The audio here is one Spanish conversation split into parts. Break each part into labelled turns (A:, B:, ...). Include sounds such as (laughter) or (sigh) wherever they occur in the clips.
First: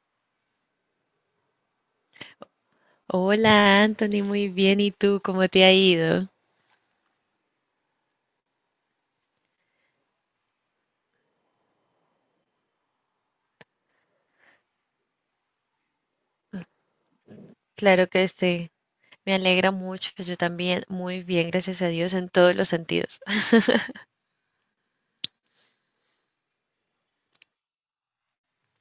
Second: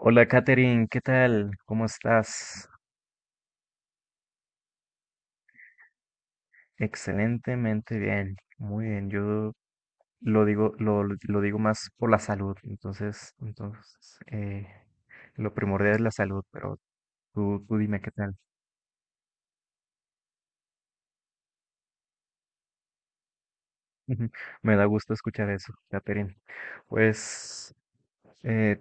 A: Hola Katherine, ¿qué tal? ¿Cómo estás?
B: Hola Anthony, muy bien. ¿Y tú cómo te ha ido?
A: Excelentemente bien, muy bien. Yo lo digo, lo digo más por la salud, entonces, lo primordial es la salud, pero tú dime
B: Claro
A: qué
B: que
A: tal.
B: sí. Me alegra mucho. Yo también, muy bien, gracias a Dios, en todos los sentidos.
A: (laughs) Me da gusto escuchar eso, Katherine. Pues eh,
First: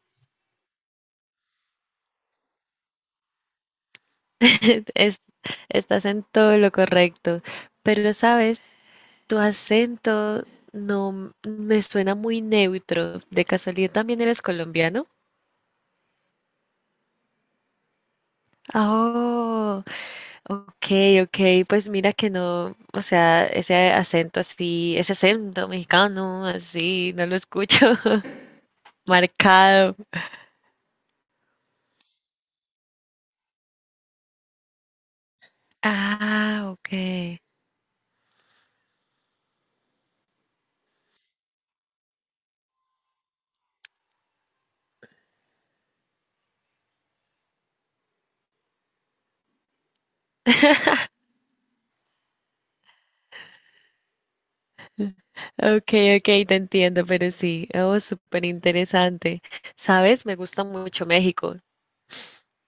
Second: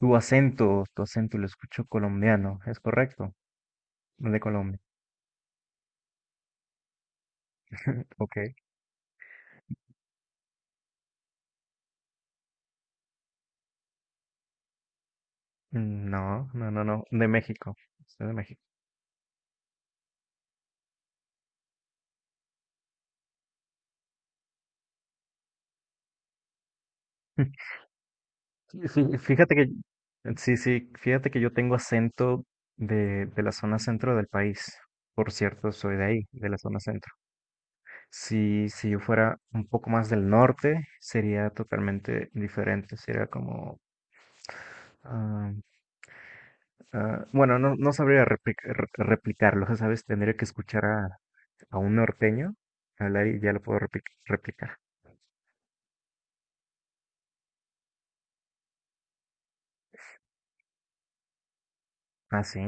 A: tu acento lo escucho colombiano, ¿es correcto? De Colombia,
B: (laughs) Es- estás en todo lo correcto. Pero
A: ok.
B: sabes, tu acento no me suena muy neutro. ¿De casualidad también eres colombiano?
A: No, no, no, no, de México, soy de México.
B: Oh, ok, ok. Pues mira que no, o sea, ese acento así, ese acento mexicano así, no lo
A: (laughs)
B: escucho (laughs)
A: Sí, fíjate que,
B: marcado.
A: sí, sí, fíjate que yo tengo acento de la zona centro del país. Por cierto, soy de ahí, de la
B: Ah,
A: zona centro.
B: okay.
A: Si, si yo fuera un poco más del norte, sería totalmente diferente. Sería como, ah, ah, bueno, no, no sabría replicarlo, ya ¿sabes? Tendría que escuchar a un norteño hablar y ya lo puedo replicar.
B: Okay, okay, te entiendo, pero sí, oh, súper interesante. ¿Sabes? Me gusta mucho México.
A: Ah, sí.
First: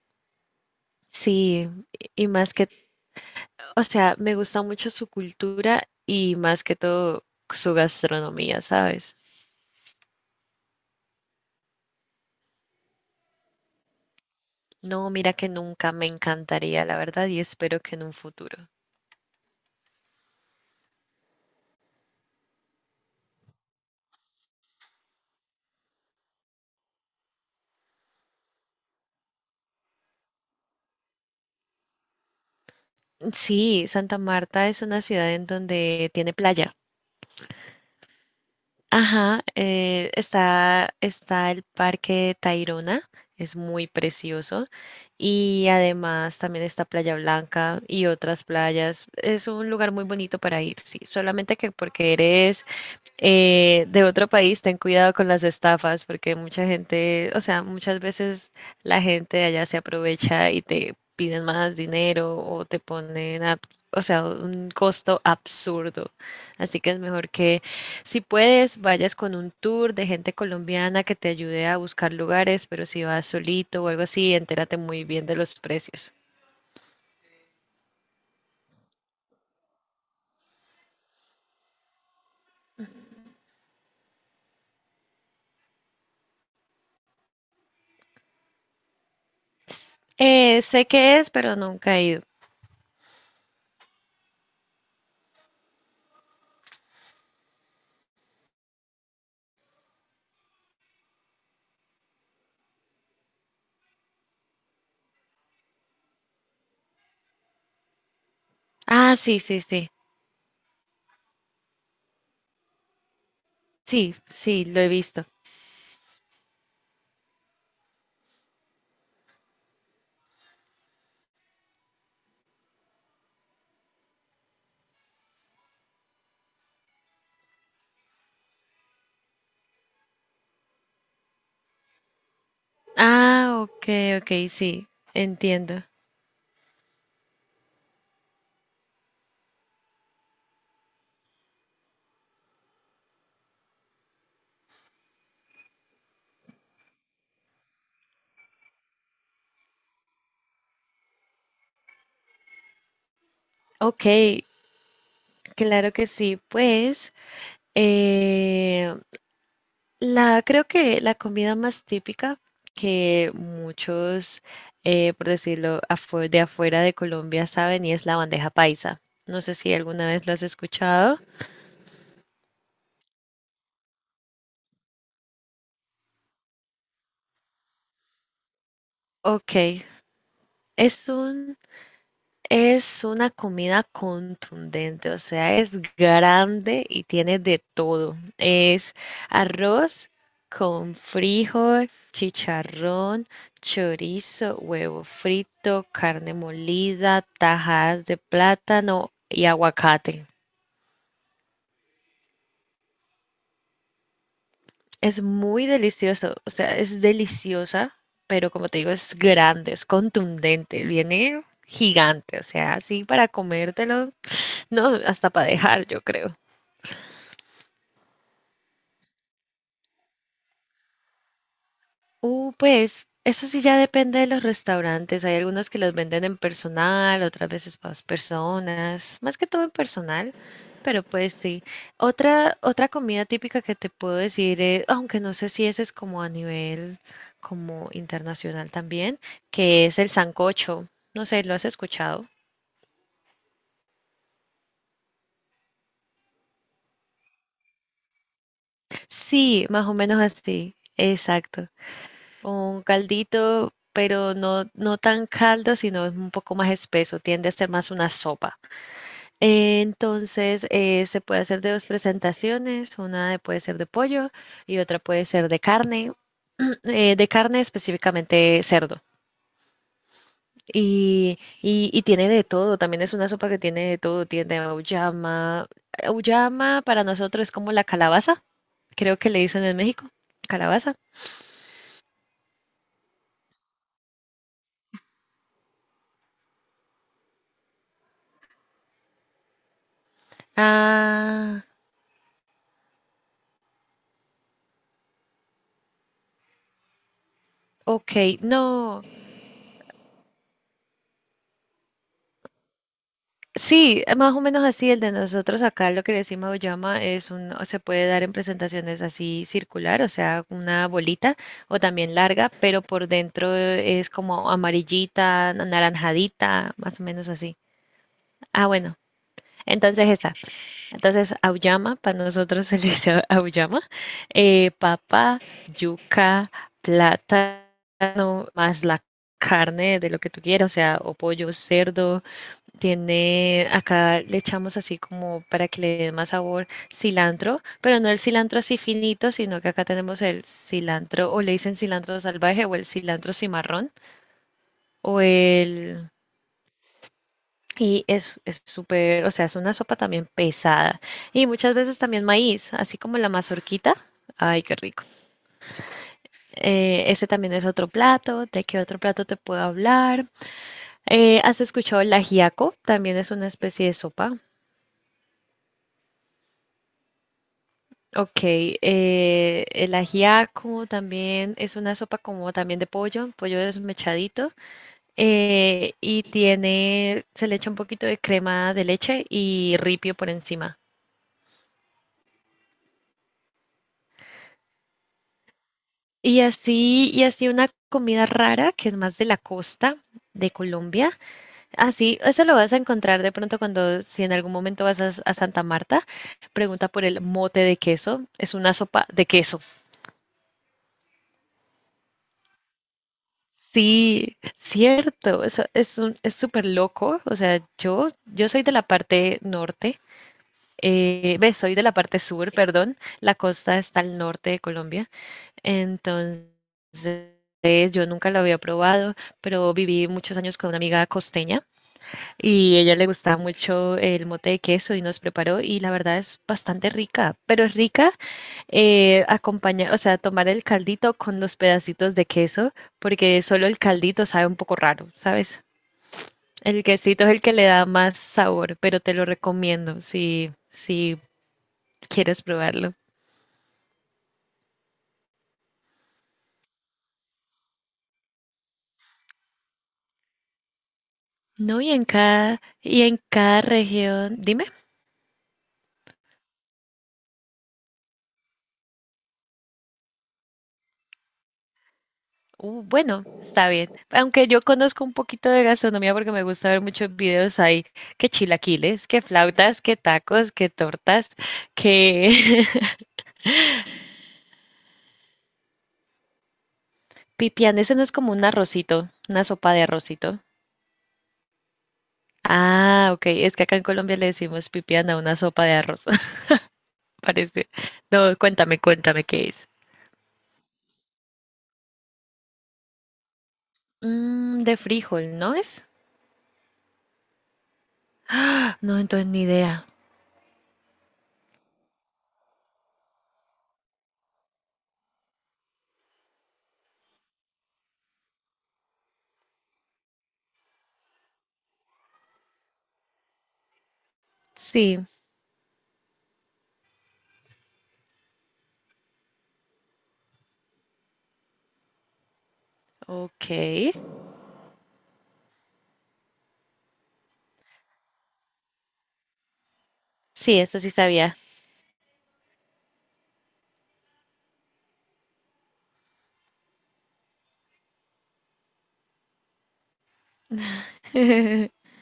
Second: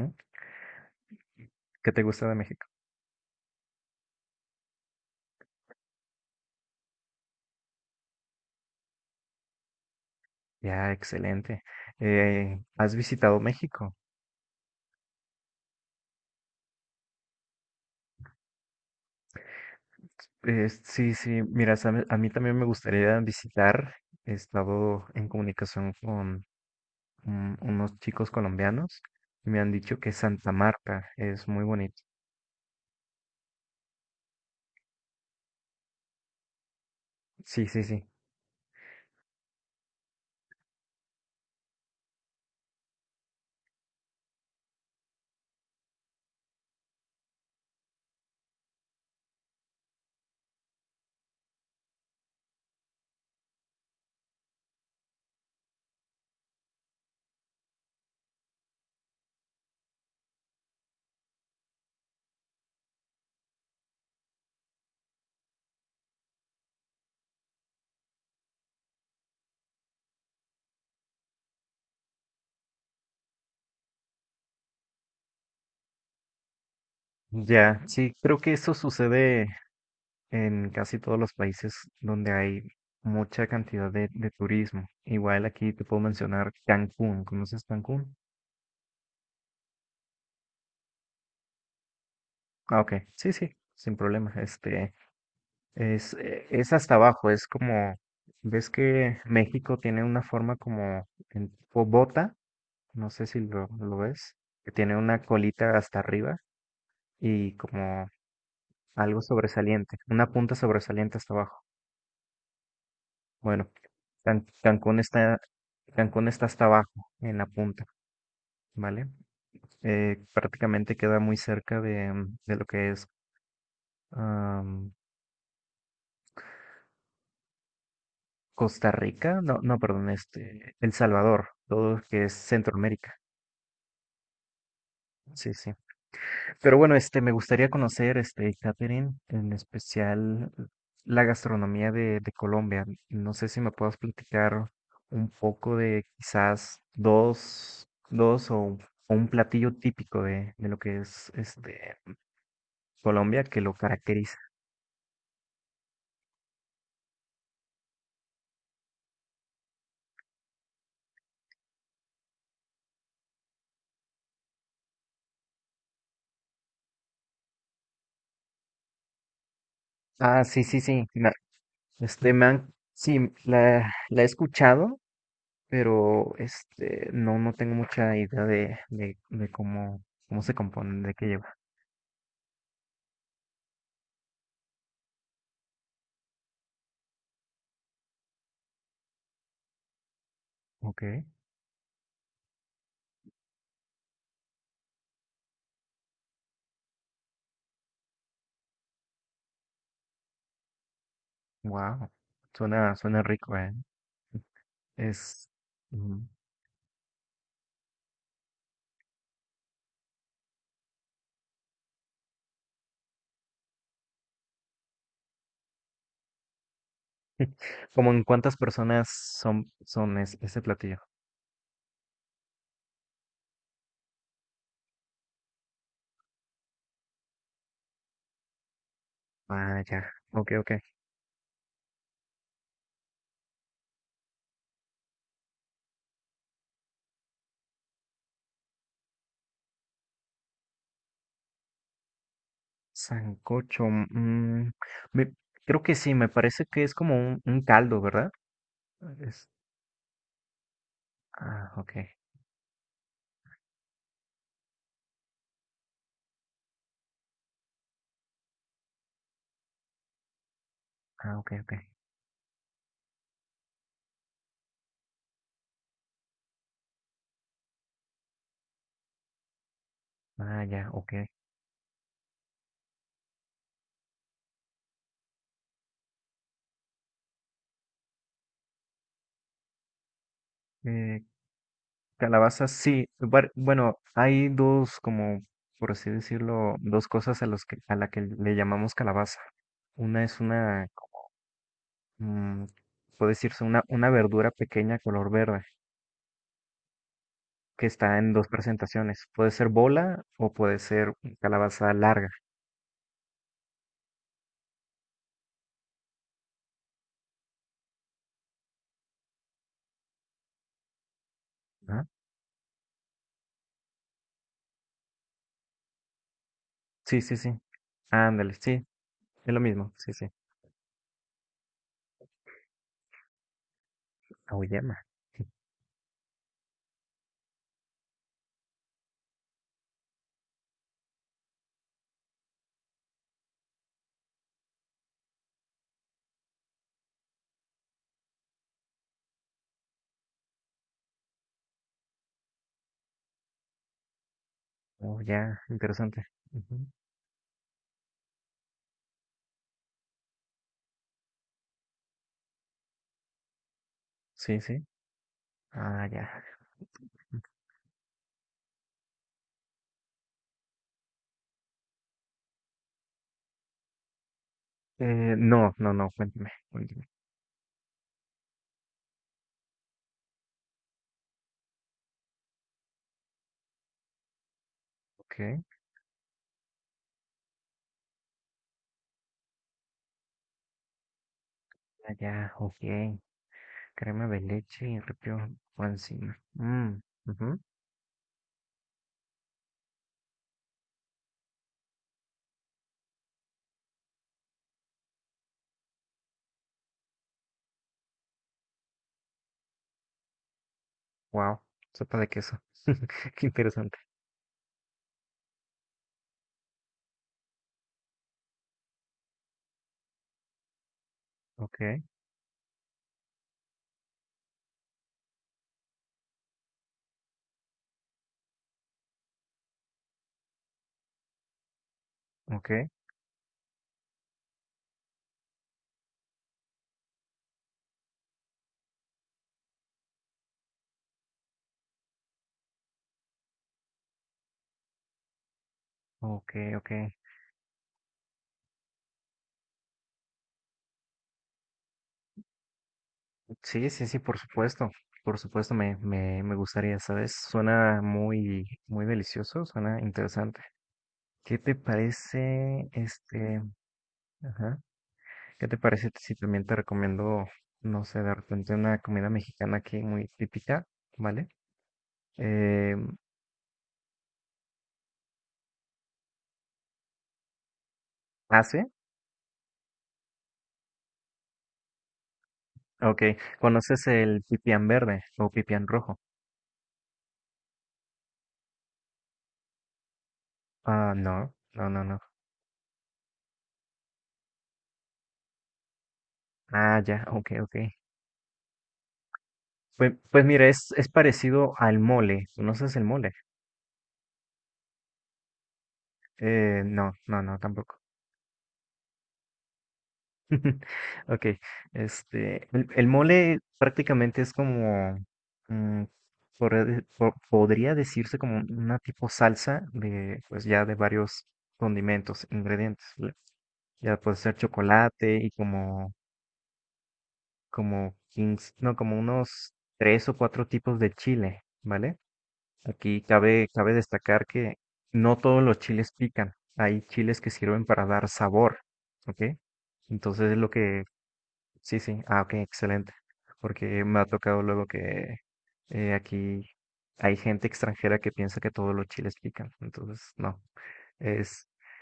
B: Sí,
A: ¿Qué te gusta
B: y
A: de
B: más
A: México?
B: que, o sea, me gusta mucho su cultura y más que todo su gastronomía, ¿sabes?
A: Ya, excelente. ¿Has visitado México?
B: No, mira que nunca me encantaría, la verdad, y espero que en un futuro.
A: Sí, sí, mira, a mí también me gustaría visitar. He estado en comunicación con unos chicos colombianos y me han dicho que Santa Marta es muy bonito.
B: Sí, Santa Marta es una ciudad en donde tiene playa.
A: Sí, sí, sí.
B: Ajá, está, está el Parque de Tayrona, es muy precioso. Y además también está Playa Blanca y otras playas. Es un lugar muy bonito para ir, sí. Solamente que porque eres de otro país, ten cuidado con las estafas, porque mucha gente, o sea, muchas veces la gente de allá se aprovecha y te piden más dinero o te ponen a, o sea, un costo absurdo. Así que es mejor que si puedes, vayas con un tour de gente colombiana que te ayude a buscar lugares, pero si vas solito o algo así, entérate muy bien de los precios.
A: Ya, sí, creo que eso sucede en casi todos los países donde hay mucha cantidad de turismo. Igual aquí te puedo mencionar Cancún. ¿Conoces Cancún?
B: Sé qué es, pero nunca he ido.
A: Ah, ok. Sí, sí, sin problema. Este, es, es hasta abajo, es como, ves que México tiene una forma como en tipo bota, no sé si lo ves, que tiene una colita hasta arriba y como
B: Ah,
A: algo
B: sí, sí, sí.
A: sobresaliente, una punta sobresaliente hasta abajo. Bueno,
B: Sí,
A: Can-
B: sí, lo he
A: Cancún
B: visto.
A: está, Cancún está hasta abajo en la punta, ¿vale? Prácticamente queda muy cerca de, de lo que es am, Costa Rica, no, no, perdón, este, El Salvador, todo lo que es Centroamérica.
B: Ah, ok, ok, sí,
A: Sí, sí.
B: entiendo.
A: Pero bueno, este, me gustaría conocer, este, Catherine, en especial la gastronomía de Colombia. No sé si me puedas platicar un poco de quizás dos, dos o un platillo típico de lo que es este Colombia que lo
B: Ok,
A: caracteriza.
B: claro que sí. Pues eh, la creo que la comida más típica que muchos, por decirlo, de afuera de Colombia saben y es la bandeja paisa. No sé si alguna vez lo
A: Ah,
B: has
A: sí, sí, sí.
B: escuchado.
A: Este, sí, la he escuchado, pero este, no, no tengo mucha idea de
B: Ok,
A: cómo, cómo se compone,
B: es
A: de qué lleva.
B: un es una comida contundente, o sea, es grande y tiene de todo. Es arroz con
A: Ok.
B: frijol, chicharrón, chorizo, huevo frito, carne molida, tajadas de plátano y aguacate.
A: Wow, suena, suena rico, ¿eh?
B: Es
A: Es
B: muy
A: mm,
B: delicioso, o sea, es deliciosa, pero como te digo, es grande, es contundente, viene gigante, o sea, así para comértelo, no, hasta para dejar, yo creo.
A: (laughs) como en cuántas personas son, ese platillo.
B: Pues eso sí ya depende de los restaurantes. Hay algunos que los venden en personal, otras veces para dos personas, más que todo en
A: Ah, ya,
B: personal,
A: ok, ok.
B: pero pues sí. Otra comida típica que te puedo decir, es, aunque no sé si ese es como a nivel como internacional también, que es el sancocho. No sé, ¿lo has escuchado?
A: Sancocho, me- creo que sí, me parece que es como un caldo, ¿verdad? Es,
B: Sí, más o menos así, exacto.
A: ah, ok,
B: Un caldito, pero no, no tan caldo, sino es un poco más espeso, tiende a ser más una sopa. Entonces, se
A: ah,
B: puede
A: ok,
B: hacer de
A: ok.
B: dos presentaciones, puede ser de pollo y otra puede ser de carne, (clears throat) de carne específicamente cerdo.
A: Ah, ya, ok.
B: Y tiene de todo, también es una sopa que tiene de todo, tiene auyama. Auyama para nosotros es como la calabaza, creo que le dicen en México, calabaza.
A: Eh, calabazas, sí. Bueno, hay dos, como por así decirlo, dos cosas a los que, a la que le llamamos calabaza. Una es una
B: Ah,
A: mm, puede decirse una verdura pequeña color verde que está en
B: ok,
A: dos
B: no.
A: presentaciones. Puede ser bola o puede ser calabaza larga.
B: Sí, más o menos así, el de nosotros acá, lo que decimos auyama es un, o se puede dar en presentaciones así circular, o sea, una bolita o
A: Ajá.
B: también larga, pero por dentro es como amarillita, anaranjadita, más o
A: Sí,
B: menos
A: sí, sí.
B: así.
A: Ándale,
B: Ah,
A: sí,
B: bueno,
A: es lo mismo.
B: entonces
A: Sí, sí.
B: esa. Entonces auyama, para nosotros se le dice auyama,
A: Auyama. (laughs)
B: papa, yuca, plátano, más la carne de lo que tú quieras, o sea, o pollo, cerdo. Tiene, acá le echamos así como para que le dé más sabor cilantro, pero no el cilantro así finito, sino que acá tenemos el cilantro, o le dicen cilantro salvaje, o el cilantro cimarrón, o
A: Oh, ya,
B: el...
A: interesante. Ujú.
B: Y es súper, o sea, es una sopa también pesada. Y muchas veces también maíz, así como la mazorquita.
A: Sí,
B: Ay, qué
A: sí.
B: rico.
A: Ah, ya.
B: Ese también es otro plato. ¿De qué otro plato te puedo hablar? ¿Has escuchado el ajiaco? También es una especie de sopa.
A: No, no, no, cuéntame, cuéntame.
B: Ok, el ajiaco también es una sopa como también de pollo, pollo desmechadito,
A: Ok.
B: y tiene, se le echa un poquito de crema de leche y ripio por encima.
A: Ah, ya, ok. Crema de leche y repio por encima. Mm,
B: Y así
A: ujú.
B: una comida rara que es más de la costa de Colombia. Así, eso lo vas a encontrar de pronto cuando, si en algún momento vas a Santa Marta, pregunta por el mote de queso. Es una sopa de queso.
A: Wow, sopa de queso. (laughs) Qué interesante.
B: Sí, cierto, eso es un, es súper loco, o sea, yo soy de la parte norte, soy de la
A: Ok,
B: parte sur, perdón, la costa está al norte de Colombia, entonces yo nunca lo había probado, pero viví muchos años con una amiga costeña
A: ok.
B: y ella le gustaba mucho el mote de queso y nos preparó y la verdad es bastante rica, pero es rica acompañar, o sea, tomar el caldito con los pedacitos de queso, porque solo el caldito sabe un poco raro, ¿sabes?
A: Ok,
B: El
A: ok.
B: quesito es el que le da más sabor, pero te lo recomiendo si, si quieres probarlo.
A: Sí, sí, sí, por supuesto. Por supuesto, me gustaría, ¿sabes? Suena muy, muy delicioso, suena interesante. ¿Qué te
B: No,
A: parece,
B: y en cada
A: este,
B: región, dime.
A: ajá? ¿Qué te parece si también te recomiendo, no sé, de repente una comida mexicana aquí muy típica, ¿vale? Eh,
B: Bueno, está bien. Aunque yo conozco un poquito de gastronomía porque me gusta ver muchos videos ahí, que
A: ¿Ah, sí?
B: chilaquiles, que flautas, que tacos, que tortas, que (laughs)
A: Ok. ¿Conoces el pipián verde o pipián rojo?
B: Pipián, ese no es como un arrocito, una sopa de arrocito.
A: Ah, no, no, no, no.
B: Ah, ok, es que acá en Colombia le decimos pipián a una sopa de arroz,
A: Ah,
B: (laughs)
A: ya, ok,
B: parece.
A: ok.
B: No, cuéntame, cuéntame qué es.
A: Pues, pues mira, es parecido al mole. ¿Conoces el mole?
B: Mm, de frijol, ¿no es?
A: No, no, no, tampoco.
B: Ah, no, entonces ni idea.
A: (laughs) Ok, este, el mole prácticamente es como, mm, podría podría decirse como una tipo salsa de, pues ya de varios condimentos, ingredientes. ¿Vale? Ya puede ser
B: Sí,
A: chocolate y como, como 15, no, como unos tres o cuatro tipos de chile, ¿vale? Aquí
B: ok.
A: cabe, cabe destacar que no todos los chiles pican. Hay chiles que sirven para dar sabor, ¿ok? Entonces es
B: Sí,
A: lo
B: esto sí
A: que...
B: sabía.
A: Sí, sí. Ah, ok, excelente. Porque me ha tocado luego que aquí hay gente extranjera que piensa que todos los chiles pican. Entonces, no. Es,
B: (laughs)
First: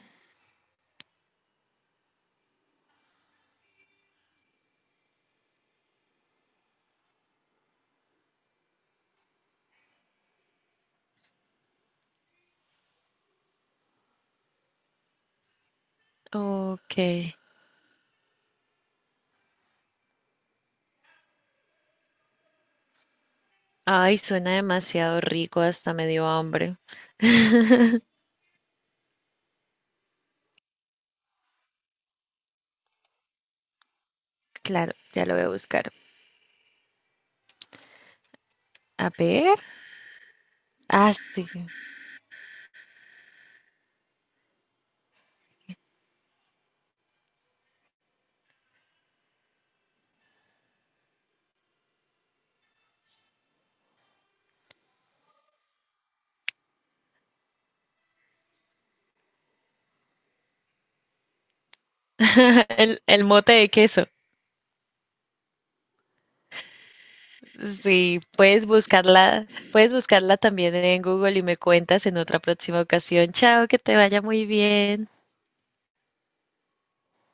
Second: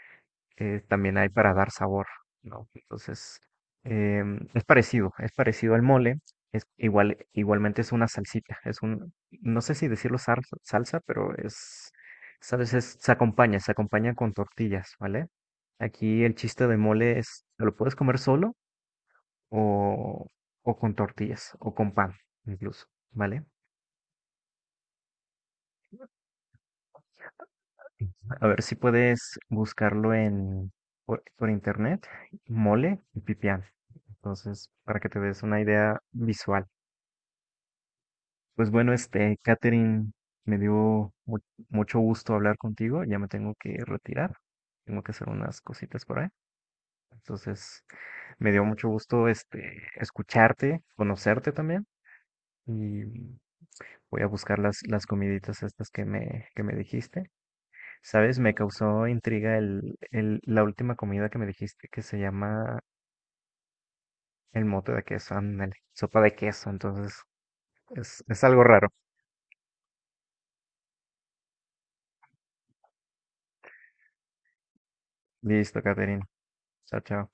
A: también hay para dar sabor, ¿no? Entonces, es parecido al mole, es igual, igualmente es una salsita, es un, no sé si decirlo salsa, salsa, pero es, sabes, se acompaña con tortillas, ¿vale? Aquí el chiste de
B: Ok.
A: mole es, ¿lo puedes comer solo o, o con tortillas o con pan incluso, ¿vale?
B: Ay, suena demasiado rico, hasta me dio hambre.
A: A ver si puedes buscarlo en por internet, mole y pipián. Entonces,
B: Claro,
A: para que te
B: ya lo
A: des
B: voy a
A: una
B: buscar.
A: idea visual. Pues bueno,
B: A
A: este,
B: ver.
A: Catherine, me dio
B: Ah, sí.
A: mucho gusto hablar contigo. Ya me tengo que retirar. Tengo que hacer unas cositas por ahí. Entonces, me dio mucho gusto este escucharte, conocerte también. Y voy a buscar las comiditas estas que me dijiste. ¿Sabes? Me causó intriga la última comida que me dijiste que se
B: (laughs)
A: llama
B: El mote de queso.
A: el mote de queso, ándale, sopa de queso, entonces
B: Sí,
A: es algo raro.
B: puedes buscarla también en Google y me cuentas en otra próxima ocasión. Chao, que te vaya muy bien.
A: Listo, Caterina. Chao, chao.